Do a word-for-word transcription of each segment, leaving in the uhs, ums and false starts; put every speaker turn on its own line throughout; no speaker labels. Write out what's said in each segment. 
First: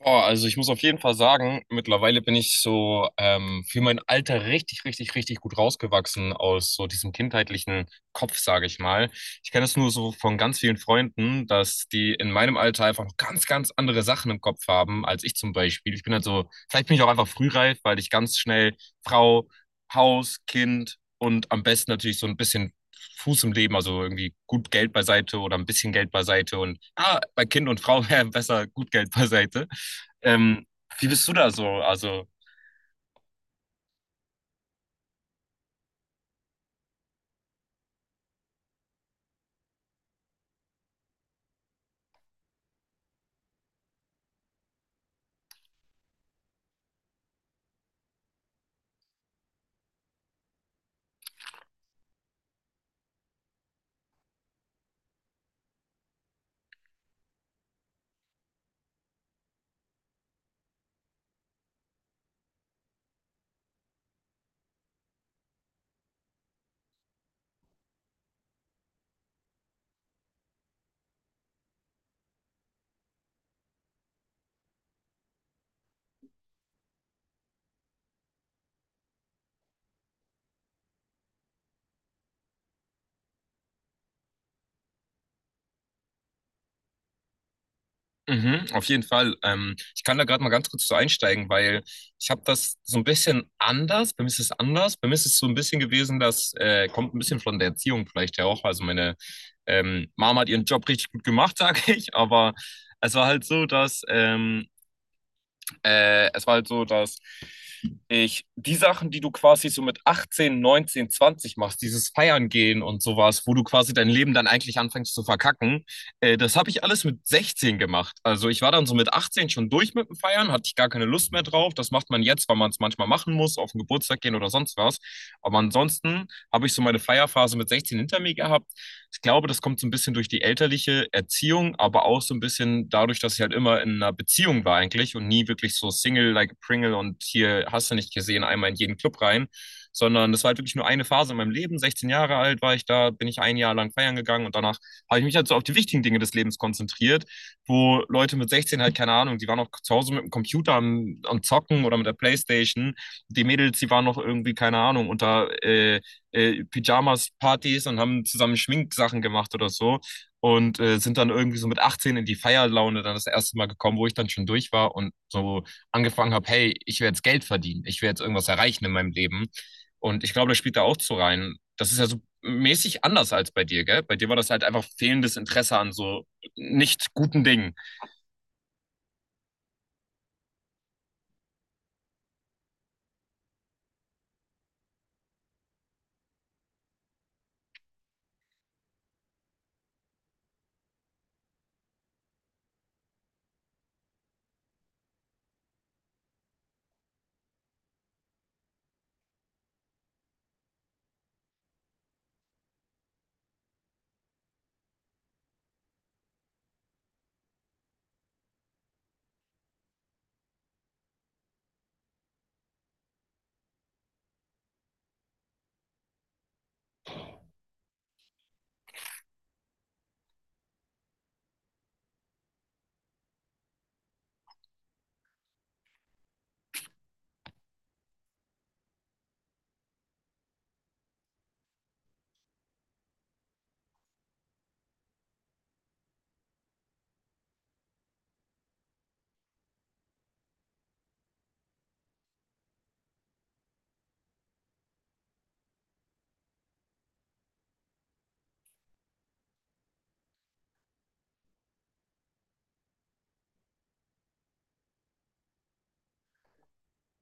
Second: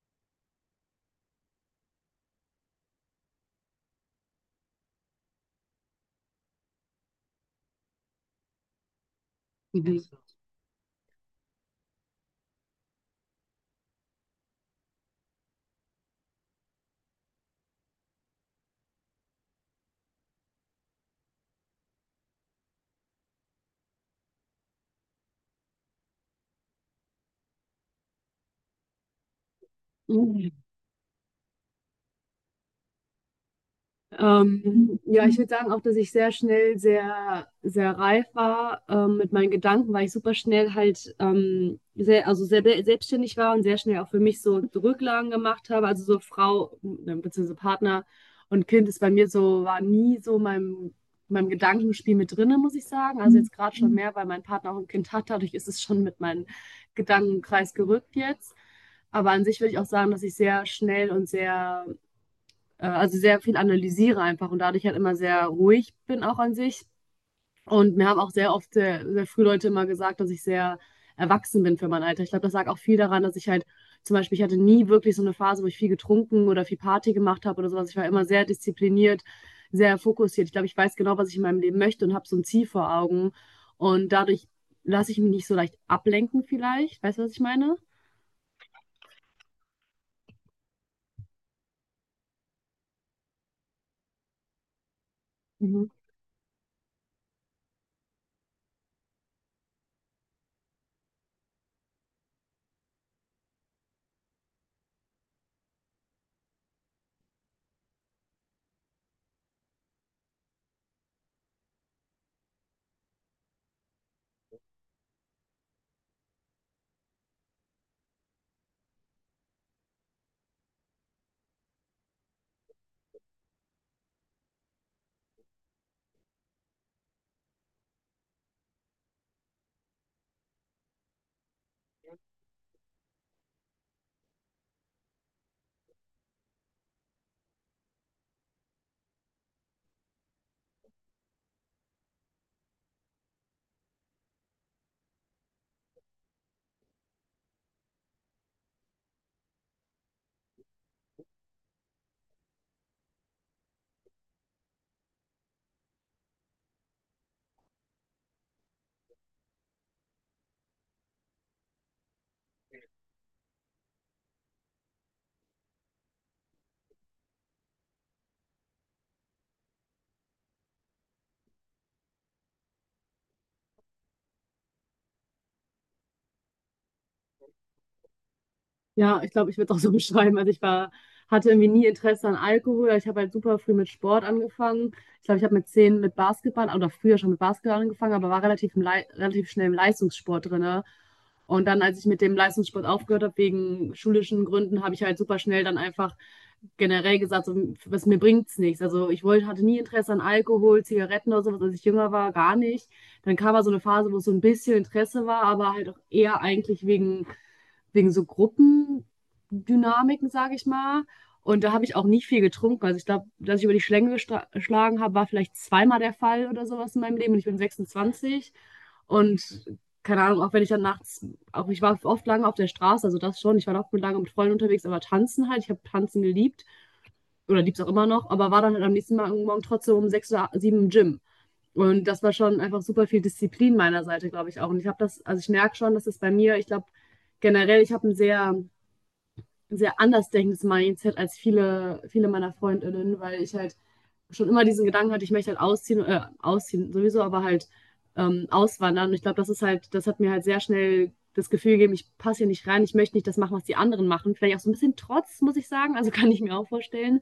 Boah, also ich muss auf jeden Fall sagen, mittlerweile bin ich so ähm, für mein Alter richtig, richtig, richtig gut rausgewachsen aus so diesem kindheitlichen Kopf, sage ich mal. Ich kenne das nur so von ganz vielen Freunden, dass die in meinem Alter einfach noch ganz, ganz andere Sachen im Kopf haben als ich zum Beispiel. Ich bin halt so, vielleicht bin ich auch einfach frühreif, weil ich ganz schnell Frau, Haus, Kind und am besten natürlich so ein bisschen Fuß im Leben, also irgendwie gut Geld beiseite oder ein bisschen Geld beiseite und ah, bei Kind und Frau wäre besser gut Geld beiseite. Ähm, wie bist du da so? Also,
Ähm, ja, ich würde sagen auch, dass ich sehr schnell sehr, sehr reif war, ähm, mit meinen Gedanken, weil ich super schnell halt ähm, sehr, also sehr be- selbstständig war und sehr schnell auch für mich so Rücklagen gemacht habe. Also so Frau, äh, beziehungsweise Partner und Kind ist bei mir so, war nie so meinem, meinem Gedankenspiel mit drinne, muss ich sagen. Also jetzt gerade schon mehr, weil mein Partner auch ein Kind hat, dadurch ist es schon mit meinem Gedankenkreis gerückt jetzt. Aber an sich würde ich auch sagen, dass ich sehr schnell und sehr äh, also sehr viel analysiere einfach und dadurch halt immer sehr ruhig bin auch an sich. Und mir haben auch sehr oft, sehr, sehr früh Leute immer gesagt, dass ich sehr erwachsen bin für mein Alter. Ich glaube, das lag auch viel daran, dass ich halt zum Beispiel, ich hatte nie wirklich so eine Phase, wo ich viel getrunken oder viel Party gemacht habe oder sowas. Ich war immer sehr diszipliniert, sehr fokussiert. Ich glaube, ich weiß genau, was ich in meinem Leben möchte und habe so ein Ziel vor Augen. Und dadurch lasse ich mich nicht so leicht ablenken vielleicht. Weißt du, was ich meine?
mhm, auf jeden Fall. Ähm, ich kann da gerade mal ganz kurz so einsteigen, weil ich habe das so ein bisschen anders. Bei mir ist es anders. Bei mir ist es so ein bisschen
Mhm.
gewesen, das äh, kommt ein bisschen von der Erziehung vielleicht ja auch. Also meine ähm, Mama hat ihren Job richtig gut gemacht, sage ich. Aber es war halt so, dass ähm, Äh, es war halt so, dass ich die Sachen, die du quasi so mit achtzehn, neunzehn, zwanzig machst, dieses Feiern gehen und sowas, wo du quasi dein Leben dann eigentlich anfängst zu verkacken, äh, das habe ich alles mit sechzehn gemacht. Also ich war dann so mit achtzehn schon durch mit dem Feiern, hatte ich gar keine Lust mehr drauf. Das macht man jetzt, weil man es manchmal machen muss, auf den Geburtstag gehen oder sonst was. Aber ansonsten habe ich so meine Feierphase mit sechzehn hinter mir gehabt. Ich glaube, das kommt so ein bisschen durch die elterliche Erziehung, aber auch so ein bisschen dadurch, dass ich halt immer in einer Beziehung war eigentlich und nie wirklich so Single like a Pringle und hier hast du nicht gesehen, einmal in jeden Club rein, sondern das war halt wirklich nur eine Phase in meinem Leben. sechzehn Jahre alt war ich da, bin ich ein Jahr lang feiern gegangen und danach habe ich mich halt so auf die wichtigen Dinge des Lebens konzentriert, wo Leute mit sechzehn halt, keine Ahnung, die waren noch zu Hause mit dem Computer am, am Zocken oder mit der Playstation. Die Mädels, die waren noch irgendwie, keine Ahnung, unter äh, äh, Pyjamas-Partys und haben zusammen Schminksachen gemacht oder so und äh, sind dann irgendwie so mit achtzehn in die Feierlaune dann das erste Mal gekommen, wo ich dann schon durch war und so angefangen habe, hey, ich will jetzt Geld verdienen, ich will jetzt irgendwas erreichen in meinem Leben. Und ich glaube, das spielt da auch zu rein. Das ist ja so mäßig anders als bei dir, gell? Bei dir war das halt einfach fehlendes Interesse an so nicht guten Dingen.
Ja, ich glaube, ich würde es auch so beschreiben. Also ich war, hatte irgendwie nie Interesse an Alkohol. Ich habe halt super früh mit Sport angefangen. Ich glaube, ich habe mit zehn mit Basketball oder früher schon mit Basketball angefangen, aber war relativ, im Lei- relativ schnell im Leistungssport drinne. Und dann, als ich mit dem Leistungssport aufgehört habe, wegen schulischen Gründen, habe ich halt super schnell dann einfach generell gesagt, so, was mir bringt's nichts. Also ich wollte, hatte nie Interesse an Alkohol, Zigaretten oder sowas, als ich jünger war, gar nicht. Dann kam mal so eine Phase, wo es so ein bisschen Interesse war, aber halt auch eher eigentlich wegen wegen so Gruppendynamiken, sage ich mal. Und da habe ich auch nicht viel getrunken. Also ich glaube, dass ich über die Schlänge gestra- geschlagen habe, war vielleicht zweimal der Fall oder sowas in meinem Leben. Und ich bin sechsundzwanzig. Und keine Ahnung, auch wenn ich dann nachts, auch ich war oft lange auf der Straße, also das schon. Ich war oft lange mit Freunden unterwegs, aber tanzen halt. Ich habe tanzen geliebt oder lieb's auch immer noch, aber war dann halt am nächsten Morgen trotzdem um sechs oder sieben im Gym. Und das war schon einfach super viel Disziplin meiner Seite, glaube ich auch. Und ich habe das, also ich merke schon, dass es bei mir, ich glaube generell, ich habe ein sehr, ein sehr anders denkendes Mindset als viele, viele meiner Freundinnen, weil ich halt schon immer diesen Gedanken hatte, ich möchte halt ausziehen, äh, ausziehen sowieso, aber halt ähm, auswandern. Und ich glaube, das ist halt, das hat mir halt sehr schnell das Gefühl gegeben, ich passe hier nicht rein, ich möchte nicht das machen, was die anderen machen. Vielleicht auch so ein bisschen Trotz, muss ich sagen, also kann ich mir auch vorstellen.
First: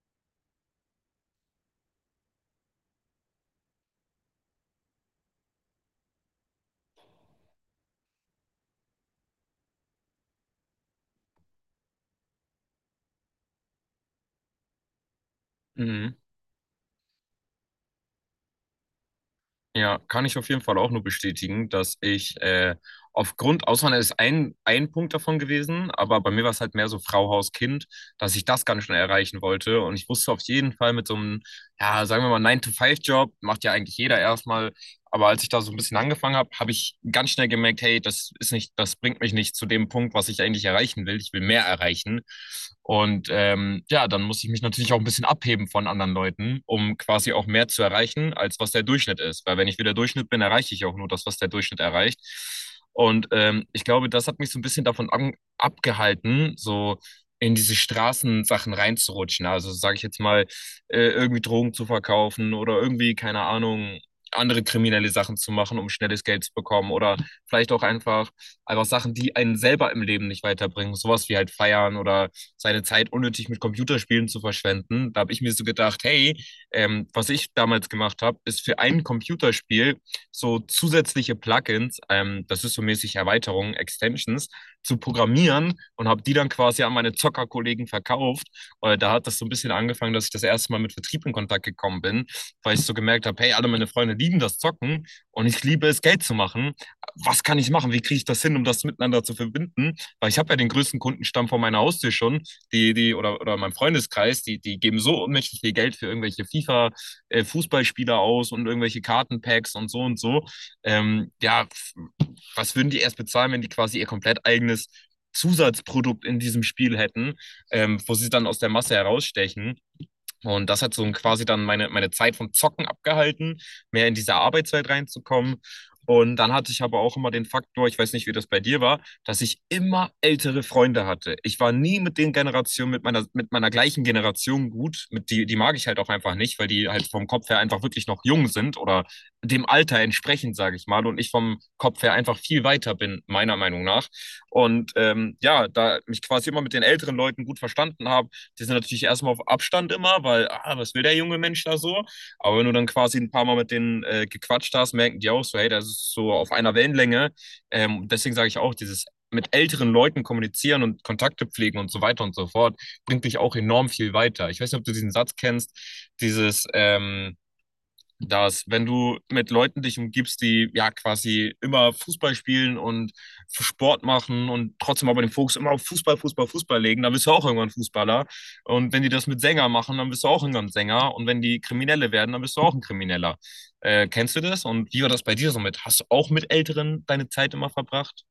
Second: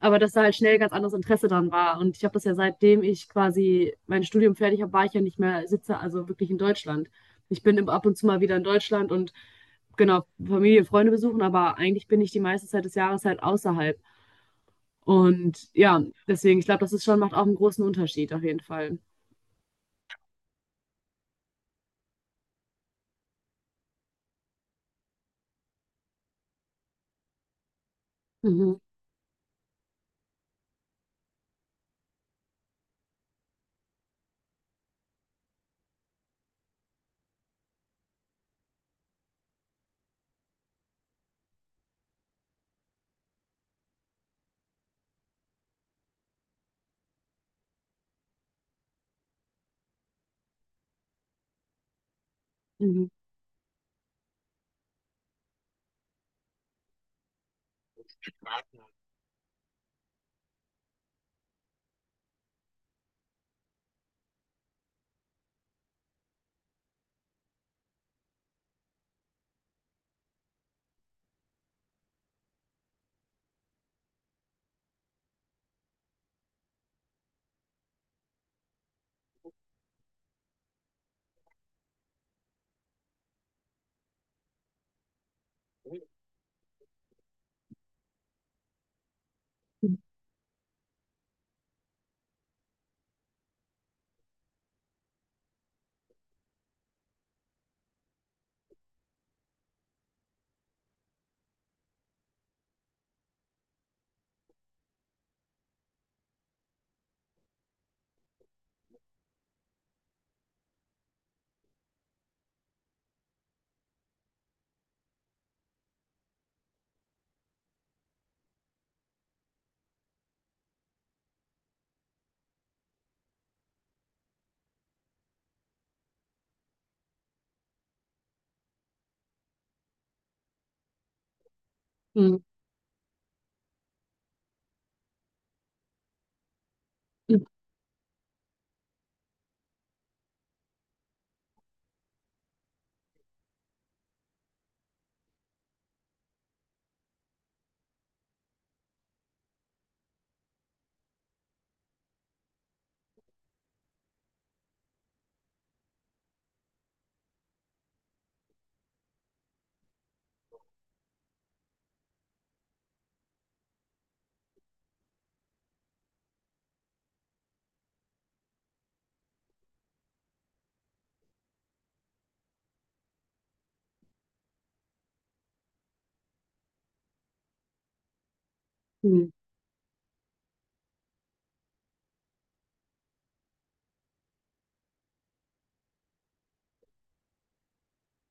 Aber dass da halt schnell ganz anderes Interesse dran war. Und ich habe das ja seitdem ich quasi mein Studium fertig habe, war ich ja nicht mehr sitze, also wirklich in Deutschland. Ich bin im- ab und zu mal wieder in Deutschland und genau, Familie, Freunde besuchen, aber eigentlich bin ich die meiste Zeit des Jahres halt außerhalb. Und ja,
Mhm.
deswegen, ich glaube, das ist schon, macht auch einen großen Unterschied auf jeden Fall.
Ja, kann ich auf jeden Fall auch nur bestätigen, dass ich äh, aufgrund, Auswandern ist ein, ein Punkt davon gewesen, aber bei mir war es halt mehr so Frau, Haus, Kind, dass ich das
Mhm.
ganz schnell erreichen wollte. Und ich wusste auf jeden Fall mit so einem, ja, sagen wir mal, neun to Five job macht ja eigentlich jeder erstmal, aber als ich da so ein bisschen angefangen habe, habe ich ganz schnell gemerkt, hey, das ist nicht, das bringt mich nicht zu dem Punkt, was ich eigentlich erreichen will. Ich will mehr erreichen. Und ähm, ja, dann muss ich mich natürlich auch ein bisschen abheben von anderen Leuten, um quasi auch mehr zu erreichen, als was der Durchschnitt ist. Weil wenn ich wieder Durchschnitt bin, erreiche ich auch nur das, was der Durchschnitt erreicht.
Mhm.
Und ähm, ich glaube, das hat mich so ein bisschen davon an, abgehalten, so in diese Straßensachen reinzurutschen. Also sage ich jetzt mal, äh, irgendwie Drogen zu verkaufen oder irgendwie, keine Ahnung, andere kriminelle Sachen zu machen, um schnelles Geld zu bekommen oder vielleicht auch einfach, einfach Sachen, die einen selber im Leben nicht weiterbringen. Sowas wie halt feiern oder seine Zeit unnötig mit Computerspielen zu verschwenden. Da habe ich mir so gedacht, hey, ähm, was ich damals gemacht habe, ist für ein Computerspiel so zusätzliche Plugins, ähm, das ist so mäßig Erweiterungen, Extensions, zu programmieren und habe die dann quasi an meine Zockerkollegen verkauft. Äh, da hat das so ein bisschen angefangen, dass ich das erste Mal mit Vertrieb in Kontakt gekommen bin, weil ich so gemerkt habe, hey, alle meine Freunde lieben das Zocken und ich liebe es, Geld zu machen. Was kann ich machen? Wie kriege ich das hin, um das miteinander zu verbinden? Weil ich habe ja den größten Kundenstamm vor meiner Haustür schon, die, die, oder, oder meinem Freundeskreis, die, die geben so unmächtig viel Geld für irgendwelche FIFA-Fußballspieler aus und irgendwelche Kartenpacks und so und so. Ähm, ja, was würden die erst bezahlen, wenn die quasi ihr komplett eigenes Zusatzprodukt in diesem Spiel hätten, ähm, wo sie dann aus der Masse herausstechen. Und das hat so quasi dann meine, meine Zeit vom Zocken abgehalten, mehr in diese Arbeitswelt reinzukommen. Und dann hatte ich aber auch immer den Faktor, ich weiß nicht, wie das bei dir war, dass ich immer ältere Freunde hatte. Ich war nie mit den
Mhm.
Generationen, mit meiner, mit meiner gleichen Generation gut. Mit die, die mag ich halt auch einfach nicht, weil die halt vom Kopf her einfach wirklich noch jung sind oder dem Alter entsprechend, sage ich mal. Und ich vom Kopf her einfach viel weiter bin, meiner Meinung nach. Und ähm, ja, da mich quasi immer mit den älteren Leuten gut verstanden habe, die sind natürlich erstmal auf Abstand immer, weil, ah, was will der junge Mensch da so? Aber wenn du dann quasi ein paar Mal mit denen äh, gequatscht hast, merken die auch so, hey, das ist so auf einer Wellenlänge. Ähm, deswegen sage ich auch, dieses mit älteren Leuten kommunizieren und Kontakte pflegen und so weiter und so fort, bringt dich auch enorm viel weiter. Ich weiß nicht, ob du diesen Satz kennst, dieses, ähm, dass wenn du mit Leuten dich umgibst, die ja quasi immer Fußball spielen und Sport machen und trotzdem aber den Fokus immer auf Fußball, Fußball, Fußball legen, dann bist du auch irgendwann Fußballer. Und wenn die das
Mhm.
mit Sänger machen, dann bist du auch irgendwann Sänger. Und wenn die Kriminelle werden, dann bist du auch ein Krimineller. Äh, kennst du das? Und wie war das bei dir so mit? Hast du auch mit Älteren deine Zeit immer verbracht?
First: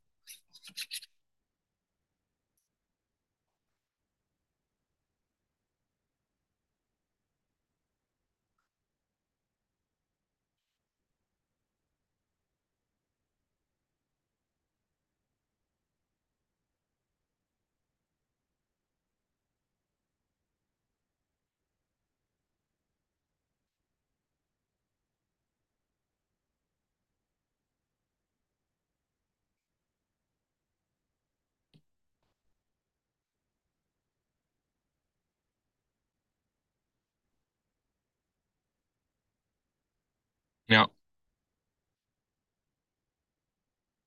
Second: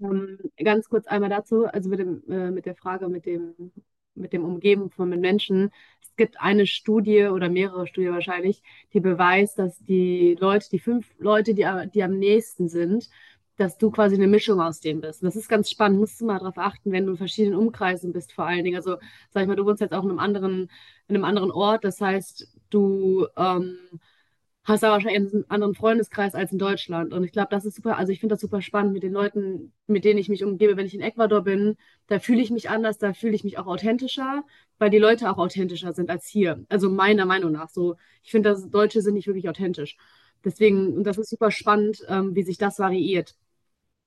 Ähm, Ganz kurz einmal dazu, also mit dem, äh, mit der Frage mit dem, mit dem Umgeben von mit Menschen. Es gibt eine Studie oder mehrere Studien wahrscheinlich, die beweist, dass die Leute, die fünf Leute, die, a- die am nächsten sind, dass du quasi eine Mischung aus denen bist. Und das ist ganz spannend, musst du mal darauf achten, wenn du in verschiedenen Umkreisen bist, vor allen Dingen. Also, sag ich mal, du wohnst jetzt auch in einem anderen, in einem anderen Ort, das heißt, du, ähm, hast aber wahrscheinlich einen anderen Freundeskreis als in Deutschland. Und ich glaube, das ist super, also ich finde das super spannend mit den Leuten, mit denen ich mich umgebe. Wenn ich in Ecuador bin, da fühle ich mich anders, da fühle ich mich auch authentischer, weil die Leute auch authentischer sind als hier. Also meiner Meinung nach so. Ich finde, dass Deutsche sind nicht wirklich authentisch.
Ja.
Deswegen, und das ist super spannend, ähm, wie sich das variiert,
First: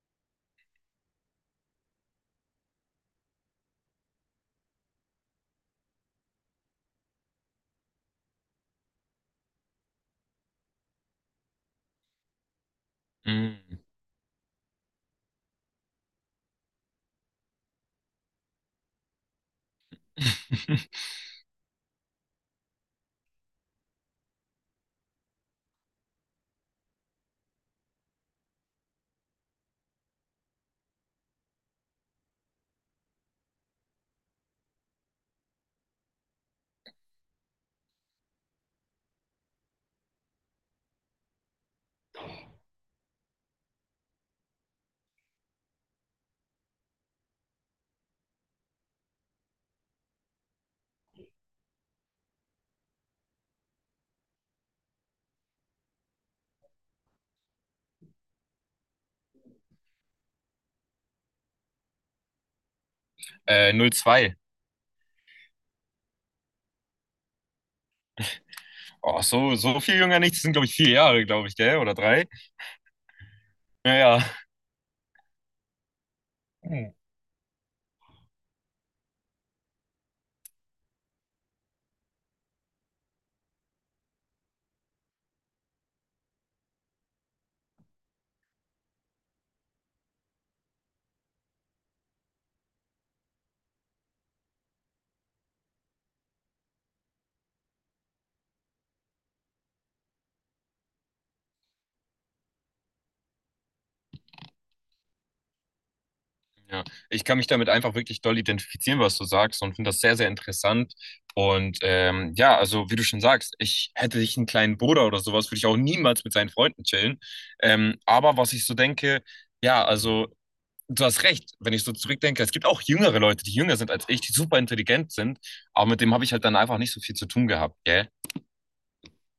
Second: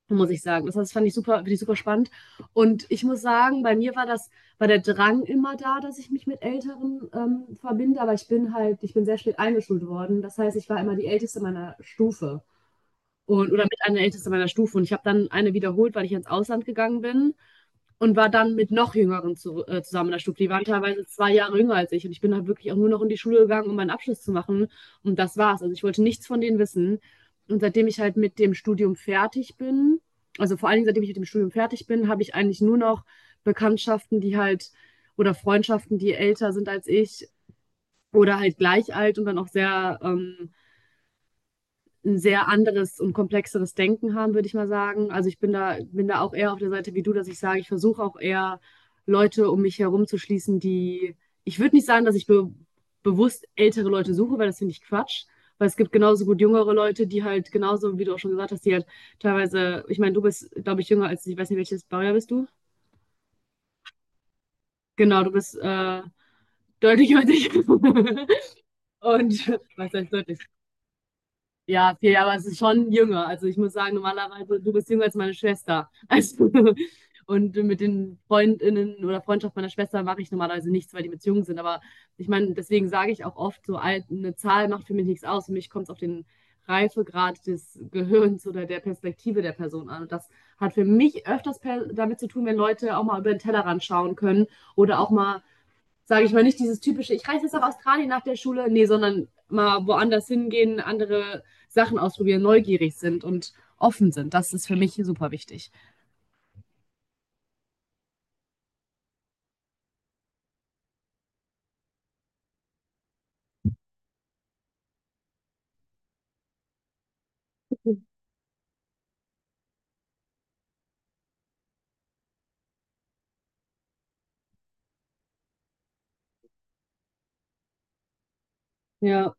muss ich sagen. Das, das fand ich super, finde ich super spannend. Und ich muss sagen, bei mir war das, war der Drang immer da, dass ich mich mit Älteren ähm, verbinde, aber ich bin halt, ich bin sehr spät eingeschult worden. Das heißt, ich war immer die Älteste meiner Stufe. Und oder mit
Mm.
einer der Ältesten meiner Stufe. Und ich habe dann eine wiederholt, weil ich ins Ausland gegangen bin und war dann mit noch Jüngeren zu, äh, zusammen in der Stufe. Die waren teilweise zwei Jahre jünger als ich. Und ich bin halt wirklich auch nur noch in die Schule gegangen, um meinen Abschluss zu machen. Und das war's. Also ich wollte nichts von denen wissen. Und seitdem ich halt mit dem Studium fertig bin, also vor allen Dingen seitdem ich mit dem Studium fertig bin, habe ich eigentlich nur noch Bekanntschaften, die halt oder Freundschaften, die älter sind als ich oder halt gleich alt und dann auch sehr ähm, ein sehr anderes und komplexeres Denken haben, würde ich mal sagen. Also ich bin da, bin da auch eher auf der Seite wie du, dass ich sage, ich versuche auch eher Leute um mich herum zu schließen, die, ich würde nicht sagen, dass ich be bewusst ältere Leute suche, weil das finde ich Quatsch. Weil es gibt genauso gut jüngere Leute, die halt genauso, wie du auch schon gesagt hast, die halt teilweise, ich meine, du bist, glaube ich, jünger als ich, weiß nicht, welches Baujahr bist du?
äh, null zwei.
Genau, du bist äh, deutlich jünger als ich. Und
Oh, so,
was
so viel
heißt
jünger nicht.
deutlich?
Das sind, glaube ich, vier Jahre, glaube ich, gell? Oder
Ja, viel,
drei?
aber es ist schon jünger. Also ich muss
Ja,
sagen,
ja.
normalerweise, du bist jünger als meine Schwester. Also, und mit den Freundinnen oder Freundschaft meiner Schwester mache ich normalerweise nichts, weil die mit jung sind. Aber ich meine, deswegen sage ich auch oft, so alt, eine Zahl macht für mich nichts aus. Für mich kommt es auf den Reifegrad des Gehirns oder der Perspektive der Person an. Und das hat für mich öfters per damit zu tun, wenn Leute auch mal über den Tellerrand schauen können oder auch mal sage ich mal, nicht dieses typische, ich reise jetzt nach Australien nach der Schule, nee, sondern mal woanders hingehen, andere Sachen ausprobieren, neugierig sind und offen sind. Das ist für mich super wichtig.
Ja, ich kann mich damit einfach wirklich doll identifizieren, was du sagst, und finde das sehr, sehr interessant. Und ähm, ja, also wie du schon sagst, ich hätte ich einen kleinen Bruder oder sowas, würde ich auch niemals mit seinen Freunden chillen. Ähm, aber was ich so denke, ja, also du hast recht, wenn ich so zurückdenke, es gibt auch jüngere Leute, die jünger sind als ich, die super intelligent sind, aber mit dem habe ich halt dann einfach nicht so viel zu tun gehabt, gell?
Ja.